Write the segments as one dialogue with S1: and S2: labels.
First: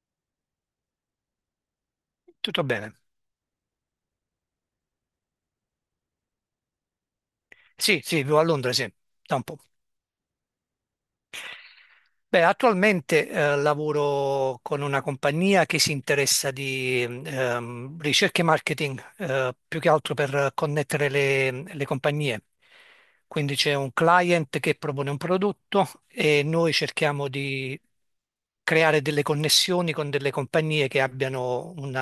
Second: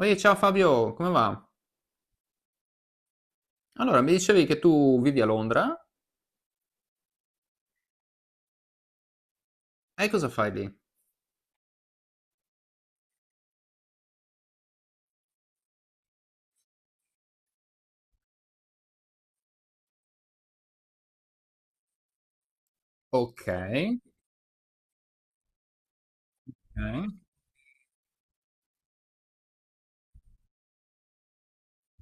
S1: Oi, ciao Fabio, come va?
S2: Tutto bene.
S1: Allora, mi dicevi che tu vivi a Londra
S2: Sì, sì, vivo a Londra, sì, da un po'.
S1: e cosa fai lì?
S2: Beh, attualmente lavoro con una compagnia che si interessa di ricerca e marketing, più che altro per connettere le compagnie.
S1: Ok,
S2: Quindi c'è un client che propone un prodotto e noi
S1: ok,
S2: cerchiamo di creare delle connessioni con delle compagnie che abbiano un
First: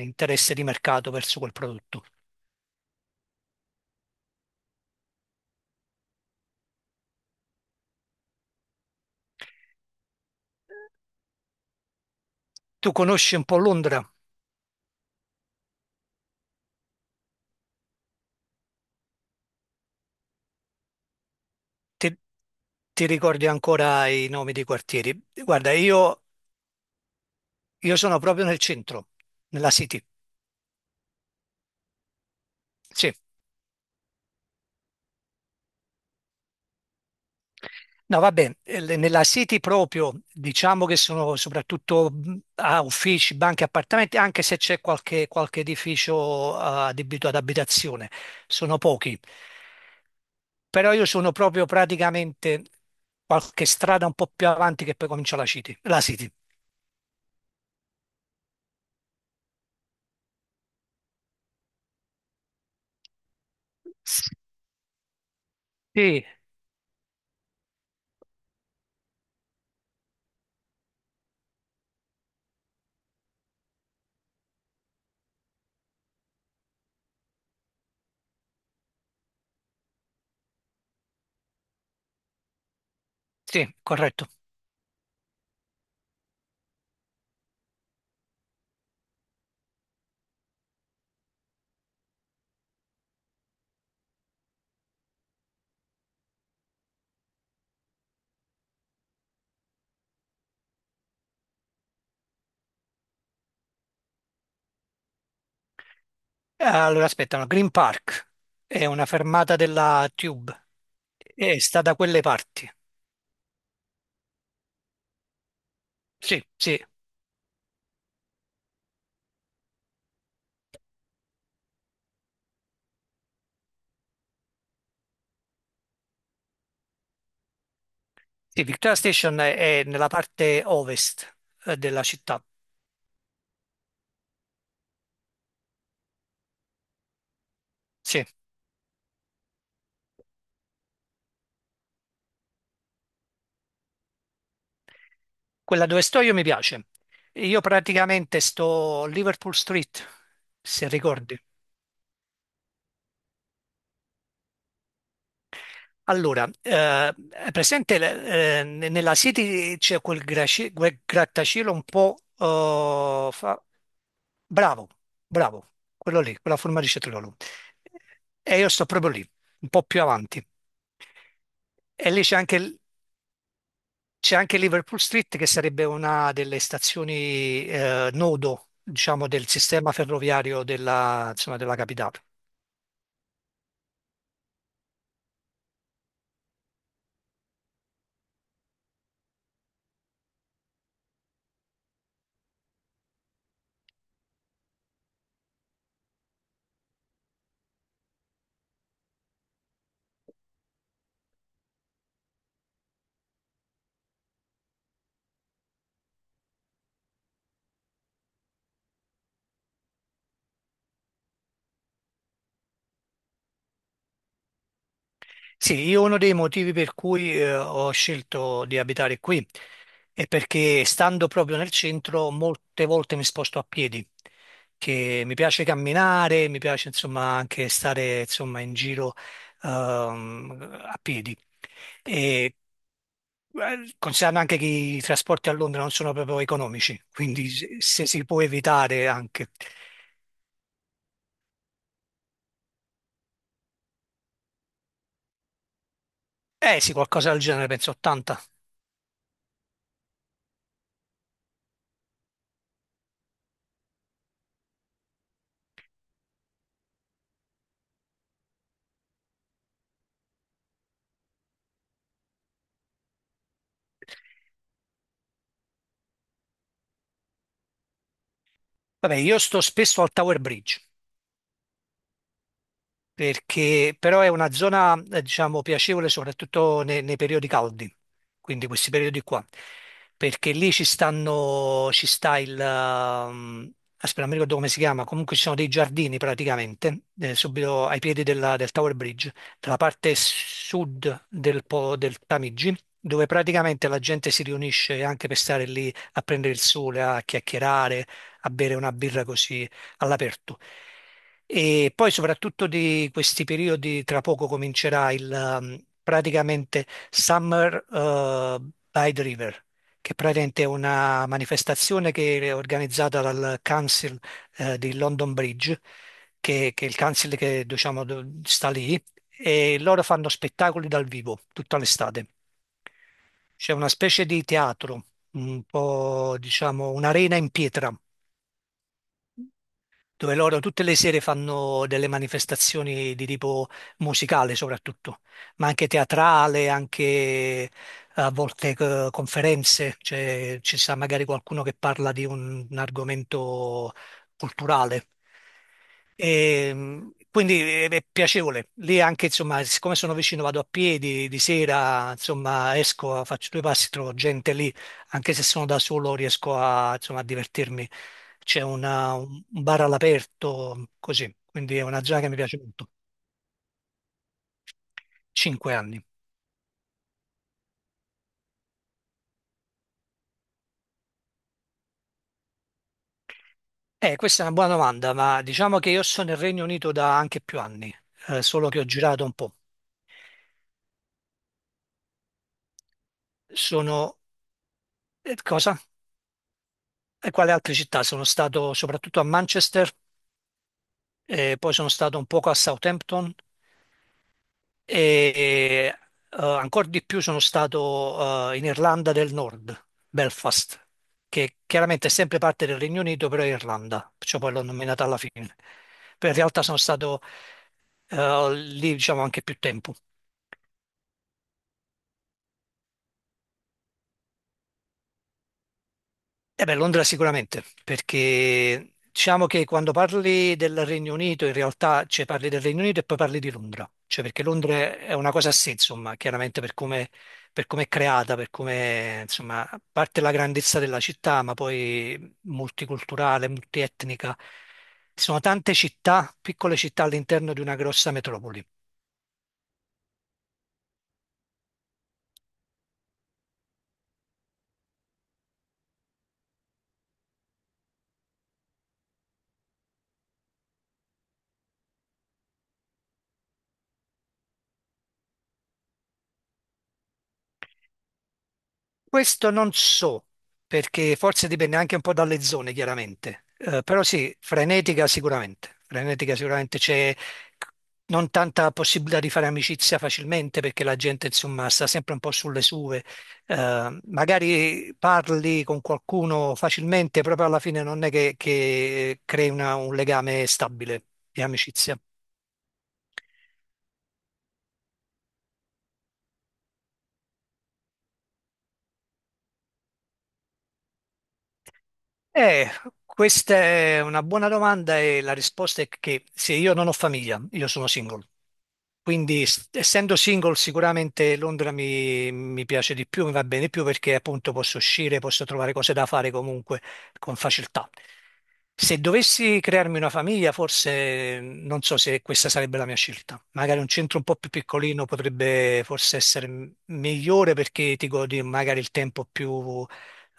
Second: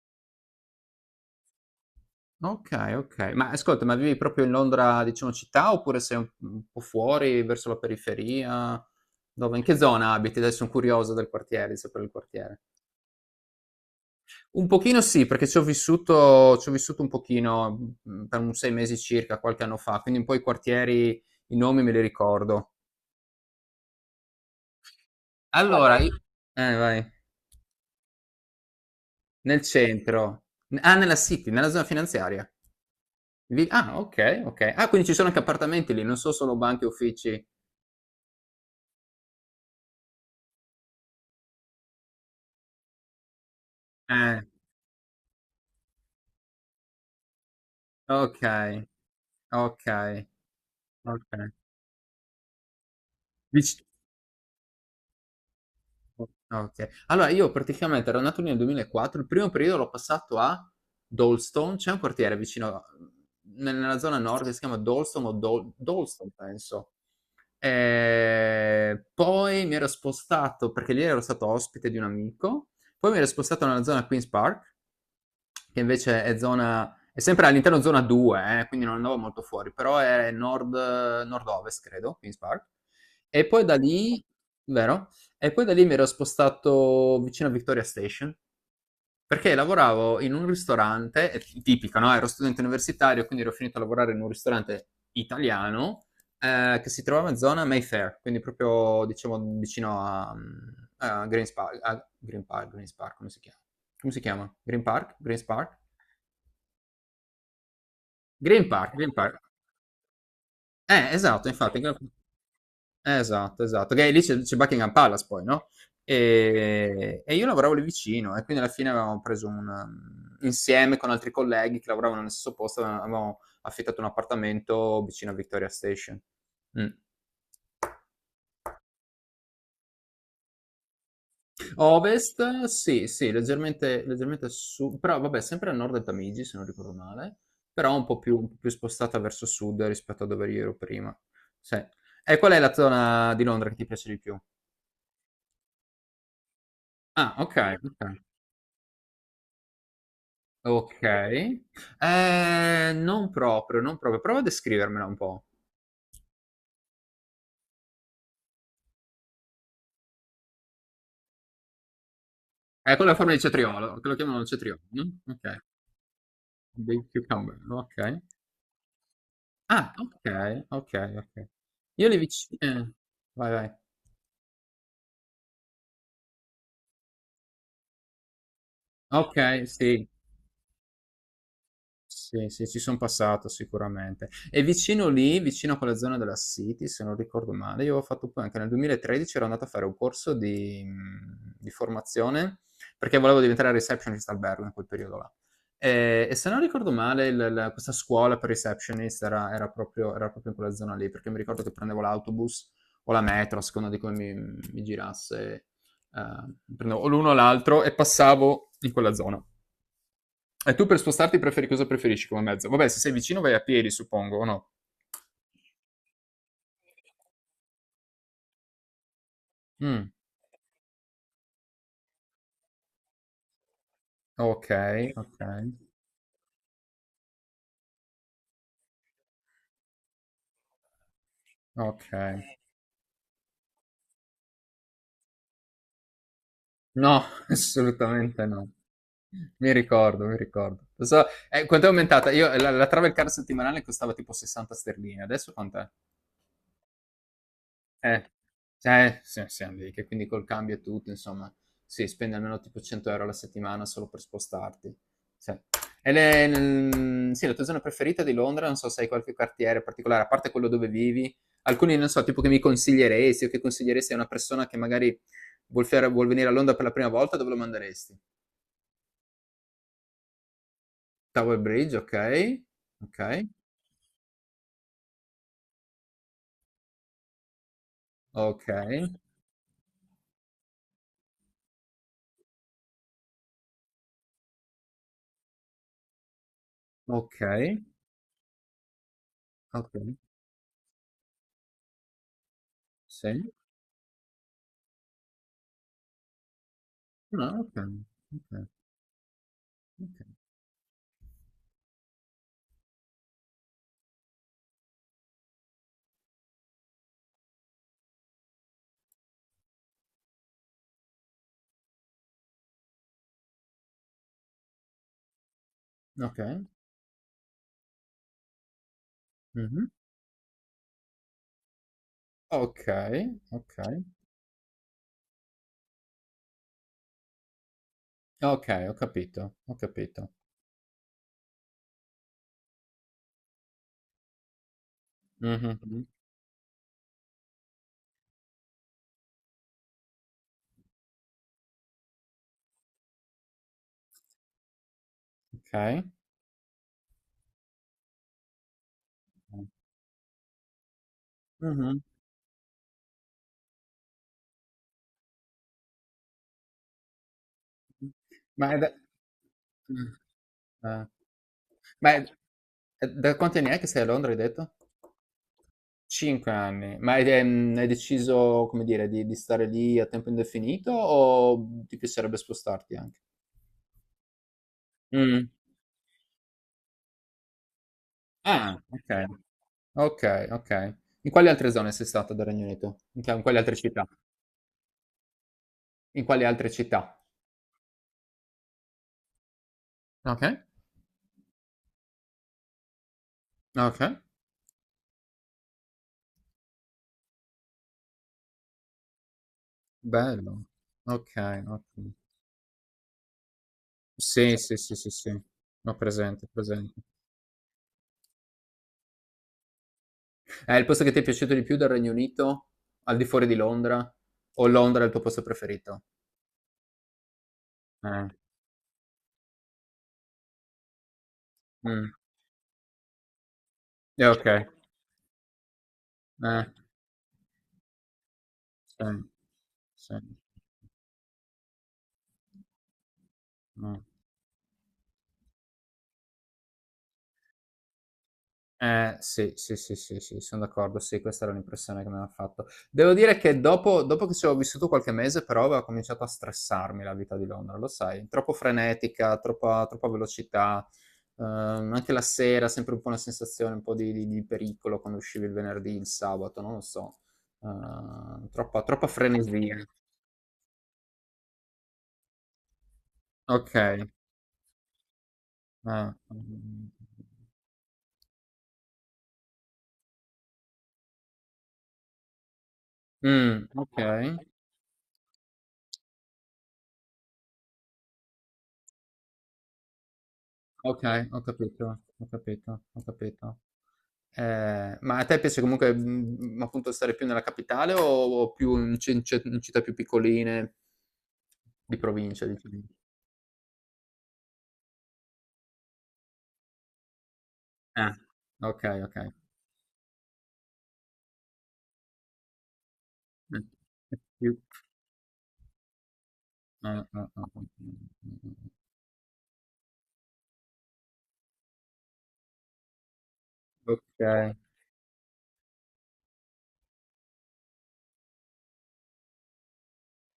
S2: interesse di mercato verso quel prodotto.
S1: ok, ok. Ma ascolta, ma vivi proprio in Londra, diciamo, città oppure sei un po' fuori, verso la periferia? Dove, in che zona abiti? Adesso sono curioso del quartiere, di sapere il quartiere.
S2: Tu conosci un po' Londra?
S1: Un pochino sì, perché ci ho vissuto un pochino per un 6 mesi circa, qualche anno fa, quindi un po' i quartieri, i nomi me li
S2: Ti,
S1: ricordo.
S2: ti ricordi ancora i nomi dei quartieri? Guarda,
S1: Allora, io.
S2: io,
S1: Vai.
S2: io sono proprio nel centro,
S1: Nel
S2: nella City.
S1: centro. Nella City, nella zona finanziaria.
S2: Sì,
S1: Okay, okay. Ah, quindi ci sono anche appartamenti lì, non so solo banche e uffici.
S2: no, vabbè, nella City proprio diciamo che sono soprattutto a uffici, banche, appartamenti,
S1: Eh,
S2: anche se c'è qualche edificio adibito ad abitazione, sono
S1: okay,
S2: pochi.
S1: okay,
S2: Però io sono
S1: okay.
S2: proprio praticamente qualche
S1: Vic
S2: strada un po' più avanti che poi comincia la City. La
S1: o
S2: City.
S1: okay. Allora io praticamente ero nato lì nel 2004, il primo periodo l'ho passato a Dolstone, c'è un quartiere vicino, ne nella zona nord che si chiama Dolstone o Dol
S2: Sì,
S1: Dolstone penso. Poi mi ero spostato, perché lì ero stato ospite di un amico, poi mi ero spostato nella zona Queen's Park, che invece è sempre all'interno zona 2, quindi non andavo molto fuori, però è nord, nord-ovest, credo, Queen's Park. E poi da
S2: sì,
S1: lì,
S2: corretto.
S1: vero? E poi da lì mi ero spostato vicino a Victoria Station, perché lavoravo in un ristorante, è tipico, no, ero studente universitario, quindi ero finito a lavorare in un ristorante italiano, che si trovava in zona Mayfair, quindi proprio diciamo vicino a Green's Park a Green Park Green's Park come si chiama? Green Park? Green's Park?
S2: Allora, aspetta, no, Green Park
S1: Green
S2: è
S1: Park,
S2: una
S1: Green Park.
S2: fermata della Tube,
S1: Esatto,
S2: e
S1: infatti.
S2: sta da quelle parti.
S1: Esatto, esatto, perché lì c'è Buckingham Palace poi, no,
S2: Sì, sì,
S1: e io lavoravo lì vicino e quindi alla fine avevamo preso un mhmm, insieme con altri colleghi che lavoravano nello stesso posto, avevamo affittato un appartamento vicino a Victoria Station. Mh.
S2: sì, Victoria Station è nella parte ovest della città.
S1: Ovest, sì, sì, leggermente leggermente a su però vabbè sempre a nord del Tamigi, se non ricordo male, però un po'
S2: Sì,
S1: più un po' più spostata verso sud rispetto a dove io ero prima. Sì. E qual è la zona di Londra che ti piace di più?
S2: quella dove sto io mi piace.
S1: Ah,
S2: Io
S1: okay, okay.
S2: praticamente sto Liverpool Street, se
S1: Ok.
S2: ricordi.
S1: Non proprio, non proprio. Prova a descrivermela un po'.
S2: Allora, è presente nella City c'è quel grattacielo un po'
S1: È quella
S2: eh,
S1: forma di
S2: fa-
S1: cetriolo, che lo chiamano il cetriolo,
S2: Bravo,
S1: no? Ok.
S2: bravo, quello lì, quella forma di
S1: Big
S2: cetriolo.
S1: cucumber, ok.
S2: E io sto proprio lì, un po'
S1: Ah,
S2: più
S1: ok,
S2: avanti.
S1: ok, ok. Io
S2: E
S1: le
S2: lì c'è anche,
S1: vicine. Vai, vai.
S2: c'è anche Liverpool Street, che sarebbe una delle stazioni nodo, diciamo, del
S1: Ok,
S2: sistema
S1: sì.
S2: ferroviario insomma, della capitale.
S1: Sì, sì, ci son passato sicuramente. E vicino lì, vicino a quella zona della City, se non ricordo male, io ho fatto poi anche nel 2013 ero andato a fare un corso di formazione, perché volevo diventare receptionist albergo in quel periodo là. E se non ricordo male il la questa scuola per receptionist era proprio in quella zona lì, perché mi ricordo che prendevo l'autobus o la metro, a seconda di come mi girasse, prendevo o l'uno o l'altro e passavo in quella zona. E tu per spostarti preferi cosa preferisci come mezzo? Vabbè, se sei vicino vai a piedi, suppongo, o no?
S2: Sì, io uno dei motivi per cui ho scelto di abitare qui
S1: Mm,
S2: e perché stando proprio nel centro, molte volte mi sposto a piedi,
S1: ok,
S2: che mi
S1: ok,
S2: piace camminare, mi piace insomma anche stare insomma in giro a piedi.
S1: ok.
S2: E considerando anche che i trasporti a Londra non sono proprio economici,
S1: No,
S2: quindi se si può
S1: assolutamente no.
S2: evitare anche.
S1: Mi ricordo, mi ricordo. Lo so, quanto è aumentata? Io, la travel card settimanale costava tipo 60 sterline, adesso quant'è?
S2: Eh sì, qualcosa del genere, penso
S1: Eh,
S2: 80.
S1: sì, siamo lì, che quindi col cambio e tutto, insomma, sì, spendi almeno tipo 100 euro alla settimana solo per spostarti. Sì. E sì, la tua zona preferita di Londra, non so se hai qualche quartiere particolare, a parte quello dove vivi, alcuni, non so, tipo che mi consiglieresti o che consiglieresti a una persona che magari vuol venire a Londra per la prima volta, dove lo manderesti?
S2: Vabbè, io sto spesso al Tower Bridge.
S1: Tower Bridge, ok, ok,
S2: Perché però è una zona, diciamo, piacevole soprattutto nei periodi caldi, quindi
S1: ok,
S2: questi periodi qua, perché lì ci stanno, ci sta il, aspetta, non mi ricordo come si chiama, comunque ci sono dei giardini praticamente,
S1: ok,
S2: subito ai piedi del Tower Bridge, dalla
S1: ok,
S2: parte sud del Tamigi, dove
S1: sì,
S2: praticamente la gente si riunisce anche per stare lì a prendere il sole, a
S1: no, ok,
S2: chiacchierare, a
S1: ok,
S2: bere una birra così
S1: ok,
S2: all'aperto. E poi soprattutto di questi periodi, tra poco comincerà il praticamente Summer by the River, che praticamente è una manifestazione che è organizzata dal Council di London Bridge,
S1: ok.
S2: che è il council che diciamo sta lì, e
S1: Mhm.
S2: loro fanno spettacoli dal vivo tutta l'estate.
S1: Ok, ok,
S2: C'è una specie di teatro, un po' diciamo un'arena in pietra
S1: ok, ho capito, ho capito.
S2: dove loro tutte le sere fanno delle manifestazioni di tipo musicale soprattutto, ma
S1: Mhm,
S2: anche
S1: mhm,
S2: teatrale, anche a volte conferenze, cioè ci sarà magari qualcuno che parla di un argomento culturale.
S1: ok.
S2: E quindi è piacevole. Lì anche, insomma, siccome sono vicino, vado a piedi di
S1: Mhm.
S2: sera, insomma, esco, faccio due passi, trovo gente lì, anche se sono da solo, riesco insomma, a divertirmi. C'è
S1: Ma è da...
S2: un bar all'aperto,
S1: eh,
S2: così. Quindi è una
S1: Ma
S2: zona
S1: è-
S2: che mi piace molto.
S1: è da quanti anni è che sei a Londra, hai detto?
S2: 5 anni.
S1: 5 anni. Ma hai deciso, come dire, di stare lì a tempo indefinito o ti piacerebbe spostarti anche?
S2: Questa è una buona domanda, ma
S1: Mm.
S2: diciamo che io sono nel Regno Unito da anche più anni, solo
S1: Ah,
S2: che ho
S1: ok.
S2: girato un po'.
S1: Ok, ok. In quali altre zone sei stato del Regno Unito? In quali altre città?
S2: Sono... Cosa?
S1: In quali altre città?
S2: E quale altre città? Sono stato soprattutto a Manchester,
S1: Ok.
S2: e poi sono stato un poco a Southampton
S1: Okay,
S2: e ancora di più sono stato in Irlanda del Nord,
S1: bello.
S2: Belfast, che
S1: Okay,
S2: chiaramente è
S1: ottimo.
S2: sempre parte del Regno Unito, però è Irlanda, perciò poi
S1: Sì,
S2: l'ho
S1: sì, sì,
S2: nominata
S1: sì,
S2: alla
S1: sì.
S2: fine.
S1: Ho
S2: Però in
S1: presente,
S2: realtà sono
S1: presente.
S2: stato lì diciamo anche più tempo.
S1: Il posto che ti è piaciuto di più del Regno Unito, al di fuori di Londra? O Londra è il tuo posto preferito?
S2: Eh beh, Londra sicuramente,
S1: Eh,
S2: perché diciamo che quando parli del Regno Unito, in realtà
S1: mh.
S2: cioè, parli del Regno Unito e poi parli di Londra, cioè perché
S1: Okay.
S2: Londra è una cosa a sé, insomma, chiaramente
S1: Eh,
S2: per come è creata, per
S1: sì.
S2: come, insomma, a
S1: Sì.
S2: parte la grandezza della città, ma poi multiculturale,
S1: Mh.
S2: multietnica. Ci sono tante città, piccole città all'interno di una grossa metropoli.
S1: Sì, sì, sì, sì, sì, sono d'accordo, sì, questa era l'impressione che mi aveva fatto. Devo dire che dopo, dopo che ci ho vissuto qualche mese, però aveva cominciato a stressarmi la vita di Londra, lo sai, troppo frenetica, troppa, troppa velocità, anche la sera sempre un po' una sensazione un po' di pericolo quando uscivi il venerdì, il sabato, non lo so. Troppa, troppa
S2: Questo non
S1: frenesia.
S2: so, perché forse dipende anche un po' dalle zone, chiaramente.
S1: Ok,
S2: Però sì, frenetica sicuramente. Frenetica sicuramente c'è non tanta possibilità di fare amicizia facilmente perché la gente, insomma, sta sempre un po' sulle sue.
S1: mm, ok,
S2: Magari parli con qualcuno facilmente, proprio alla fine non è che crei un legame stabile
S1: ok, ho
S2: di
S1: capito,
S2: amicizia.
S1: ho capito, ho capito. Ma a te piace comunque, appunto stare più nella capitale o più in cin ce in città più piccoline? Di provincia
S2: Eh,
S1: dicevi.
S2: questa è una buona domanda e la risposta è che se io non ho famiglia, io sono
S1: Ah,
S2: single.
S1: okay, okay.
S2: Quindi essendo single sicuramente Londra mi piace di più, mi va
S1: Mh.
S2: bene di più perché
S1: È
S2: appunto
S1: più
S2: posso uscire, posso trovare cose da fare comunque
S1: ah, ah,
S2: con
S1: ah, ah,
S2: facilità.
S1: mh-mh,
S2: Se dovessi crearmi una famiglia, forse non so se questa sarebbe la mia scelta. Magari un centro un po' più
S1: okay.
S2: piccolino potrebbe forse essere migliore perché ti godi magari il tempo più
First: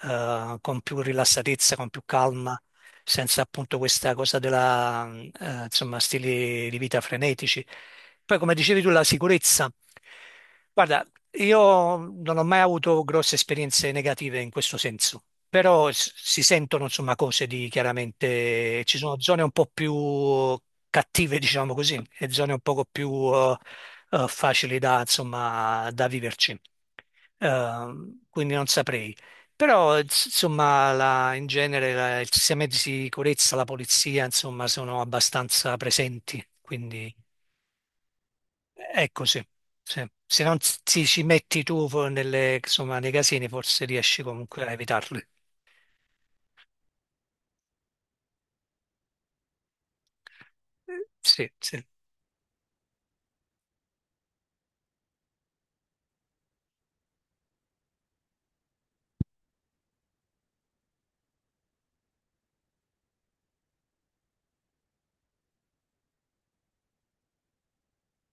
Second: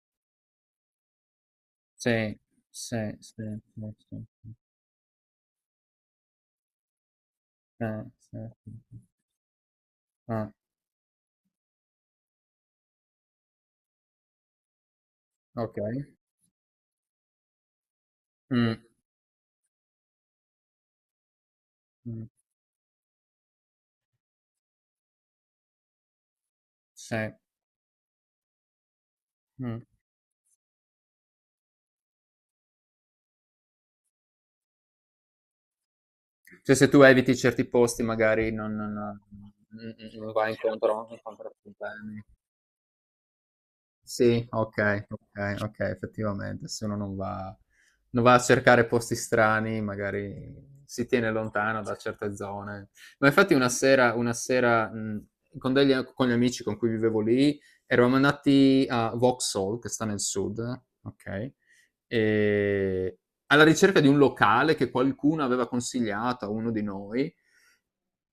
S2: con più rilassatezza, con più
S1: Sì,
S2: calma,
S1: sì,
S2: senza
S1: sì,
S2: appunto
S1: sì,
S2: questa
S1: sì,
S2: cosa
S1: sì.
S2: della, insomma, stili di vita frenetici.
S1: Sì,
S2: Poi, come
S1: sì,
S2: dicevi tu,
S1: sì.
S2: la sicurezza.
S1: Ah,
S2: Guarda, io non ho mai avuto grosse esperienze negative in questo senso, però
S1: okay.
S2: si sentono insomma cose di
S1: Mh,
S2: chiaramente ci sono zone un po' più cattive, diciamo così,
S1: mh,
S2: e zone un poco più facili da insomma da viverci.
S1: sì,
S2: Quindi non saprei.
S1: mh.
S2: Però insomma in genere i sistemi di sicurezza, la polizia insomma sono abbastanza presenti,
S1: Cioè se tu
S2: quindi
S1: eviti certi posti magari non
S2: è
S1: non
S2: così. Sì.
S1: non
S2: Se
S1: vai
S2: non ti
S1: incontro
S2: ci
S1: incontro a
S2: metti tu
S1: problemi.
S2: insomma, nei casini forse riesci
S1: Sì,
S2: comunque a
S1: okay,
S2: evitarli.
S1: okay, okay, effettivamente se uno non va a cercare posti strani, magari si tiene
S2: Sì,
S1: lontano
S2: sì.
S1: da certe zone. Ma infatti una sera con degli a con gli amici con cui vivevo lì, eravamo andati a Vauxhall, che sta nel sud, okay, ehm, alla ricerca di un locale che qualcuno aveva consigliato a uno di noi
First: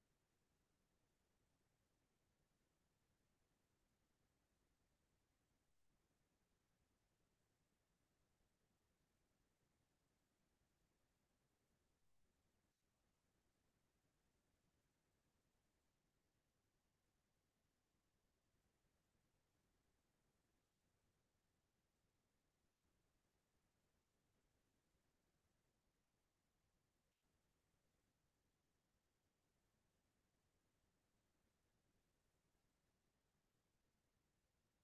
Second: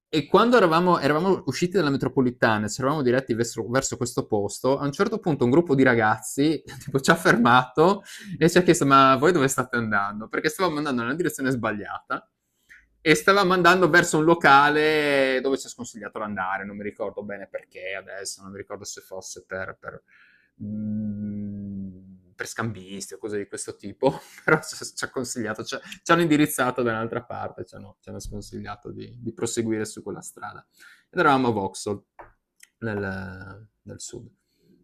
S1: e quando eravamo usciti dalla metropolitana, ci eravamo diretti verso questo posto, a un certo punto un gruppo di ragazzi tipo, ci ha fermato e ci ha chiesto: Ma voi dove state andando? Perché stavamo andando nella direzione sbagliata e stavamo andando verso un locale dove ci ha sconsigliato di andare, non mi ricordo bene perché adesso, non mi ricordo se fosse per scambisti o cose di questo tipo, però ci ha consigliato, ci hanno indirizzato da un'altra parte, ci hanno sconsigliato di proseguire su quella strada. Ed eravamo a Vauxhall, nel sud.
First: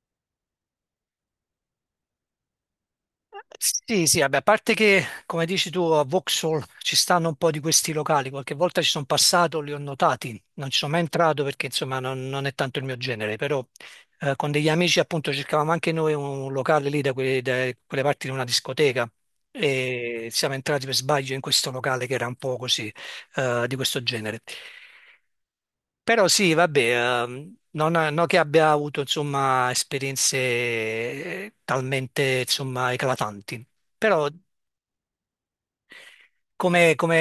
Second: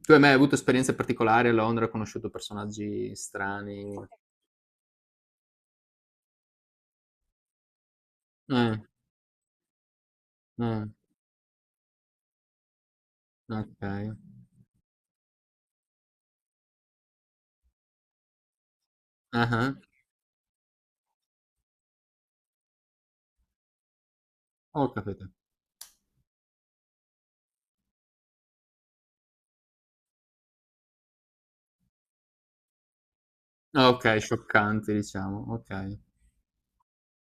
S1: Tu hai mai avuto esperienze particolari a Londra? Hai conosciuto personaggi strani?
S2: Sì, sì, vabbè, a parte che, come dici tu, a Vauxhall ci stanno un po' di questi locali, qualche
S1: Eh,
S2: volta ci sono passato, li ho notati, non ci
S1: eh,
S2: sono mai entrato perché insomma non è tanto il mio genere, però
S1: ok.
S2: con degli amici appunto cercavamo anche noi un locale lì da quelle parti di una discoteca
S1: Ah ah.
S2: e siamo entrati per sbaglio in questo locale che era un po' così di questo genere.
S1: Ho capito.
S2: Però sì, vabbè, non che abbia avuto insomma, esperienze talmente insomma, eclatanti,
S1: Ah, okay,
S2: però
S1: scioccanti diciamo, okay,
S2: come, come,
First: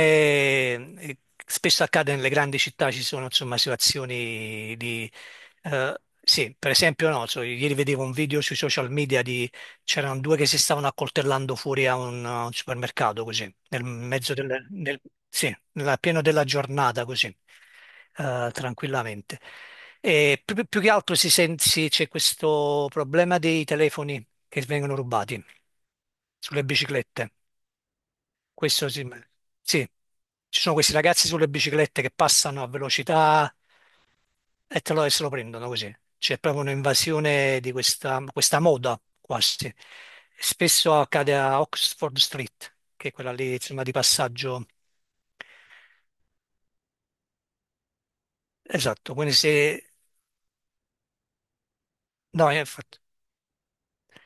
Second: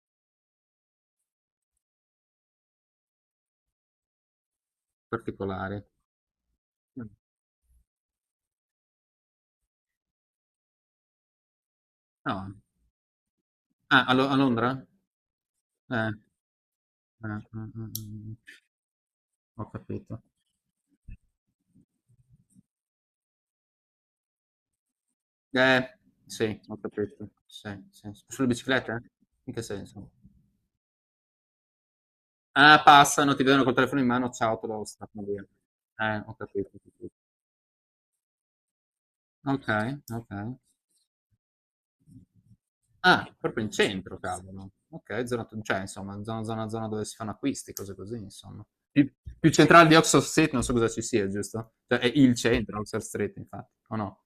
S2: eh, spesso accade nelle grandi città ci sono insomma situazioni di.
S1: particolari.
S2: Eh, sì, per
S1: Mh.
S2: esempio no, so, ieri vedevo un video sui social media di. C'erano due che si stavano accoltellando fuori a un, a
S1: Ah.
S2: un supermercato così. Nel
S1: Ah, a Lo
S2: mezzo
S1: a
S2: del...
S1: Londra?
S2: nel- Sì,
S1: Eh.
S2: pieno della giornata
S1: Eh,
S2: così,
S1: mh, mh, mh.
S2: tranquillamente.
S1: Ho capito.
S2: E più che altro c'è questo problema dei telefoni che vengono rubati
S1: Eh, sì,
S2: sulle
S1: ho capito.
S2: biciclette.
S1: Sì, sì, s sulle
S2: Questo sì,
S1: biciclette? In che
S2: sì.
S1: senso?
S2: Ci sono questi ragazzi sulle biciclette che passano a
S1: Ah, passano, ti
S2: velocità
S1: vedono col telefono in mano, ciao, te lo
S2: e se
S1: strappano
S2: lo
S1: via.
S2: prendono così.
S1: Ho
S2: C'è proprio
S1: capito, ho capito.
S2: un'invasione di questa moda quasi.
S1: Okay, okay.
S2: Spesso accade a Oxford Street, che è quella
S1: Ah,
S2: lì,
S1: proprio in
S2: insomma, di
S1: centro,
S2: passaggio.
S1: cavolo. Ok, zona, cioè, insomma, zona, zona, zona dove si fanno acquisti, cose così, insomma. Più,
S2: Esatto, quindi
S1: più
S2: se.
S1: centrale di Oxford Street, non so cosa ci sia, giusto? Cioè, è il
S2: No,
S1: centro,
S2: infatti.
S1: Oxford Street, infatti, o no?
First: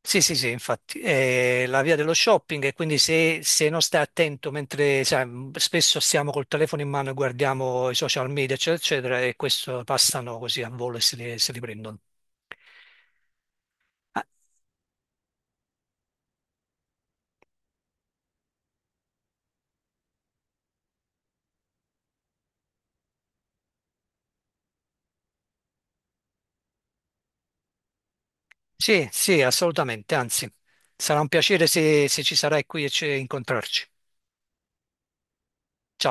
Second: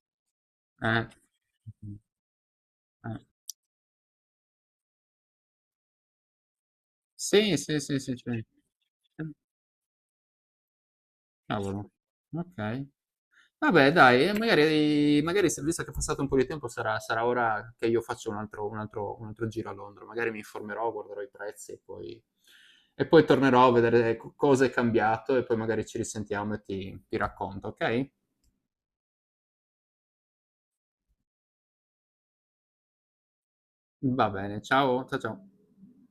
S2: Sì, sì, sì, infatti,
S1: Eh.
S2: è la via dello shopping e quindi
S1: Eh.
S2: se non stai attento mentre sai, spesso siamo col telefono in mano e
S1: Sì, sì,
S2: guardiamo i
S1: sì, sì,
S2: social
S1: c'è.
S2: media, eccetera, eccetera, e questo passano così a volo e se li
S1: Cavolo.
S2: prendono.
S1: Ok. Vabbè, dai,
S2: Ah,
S1: magari visto che è passato un po' di tempo, sarà ora che io faccio un altro giro a Londra. Magari mi informerò, guarderò i prezzi e poi, tornerò a vedere cosa è cambiato e poi magari ci risentiamo e ti racconto, ok?
S2: sì, sì, assolutamente, anzi, sarà un piacere se ci sarai qui e ci incontrarci.
S1: Va bene, ciao, ciao ciao.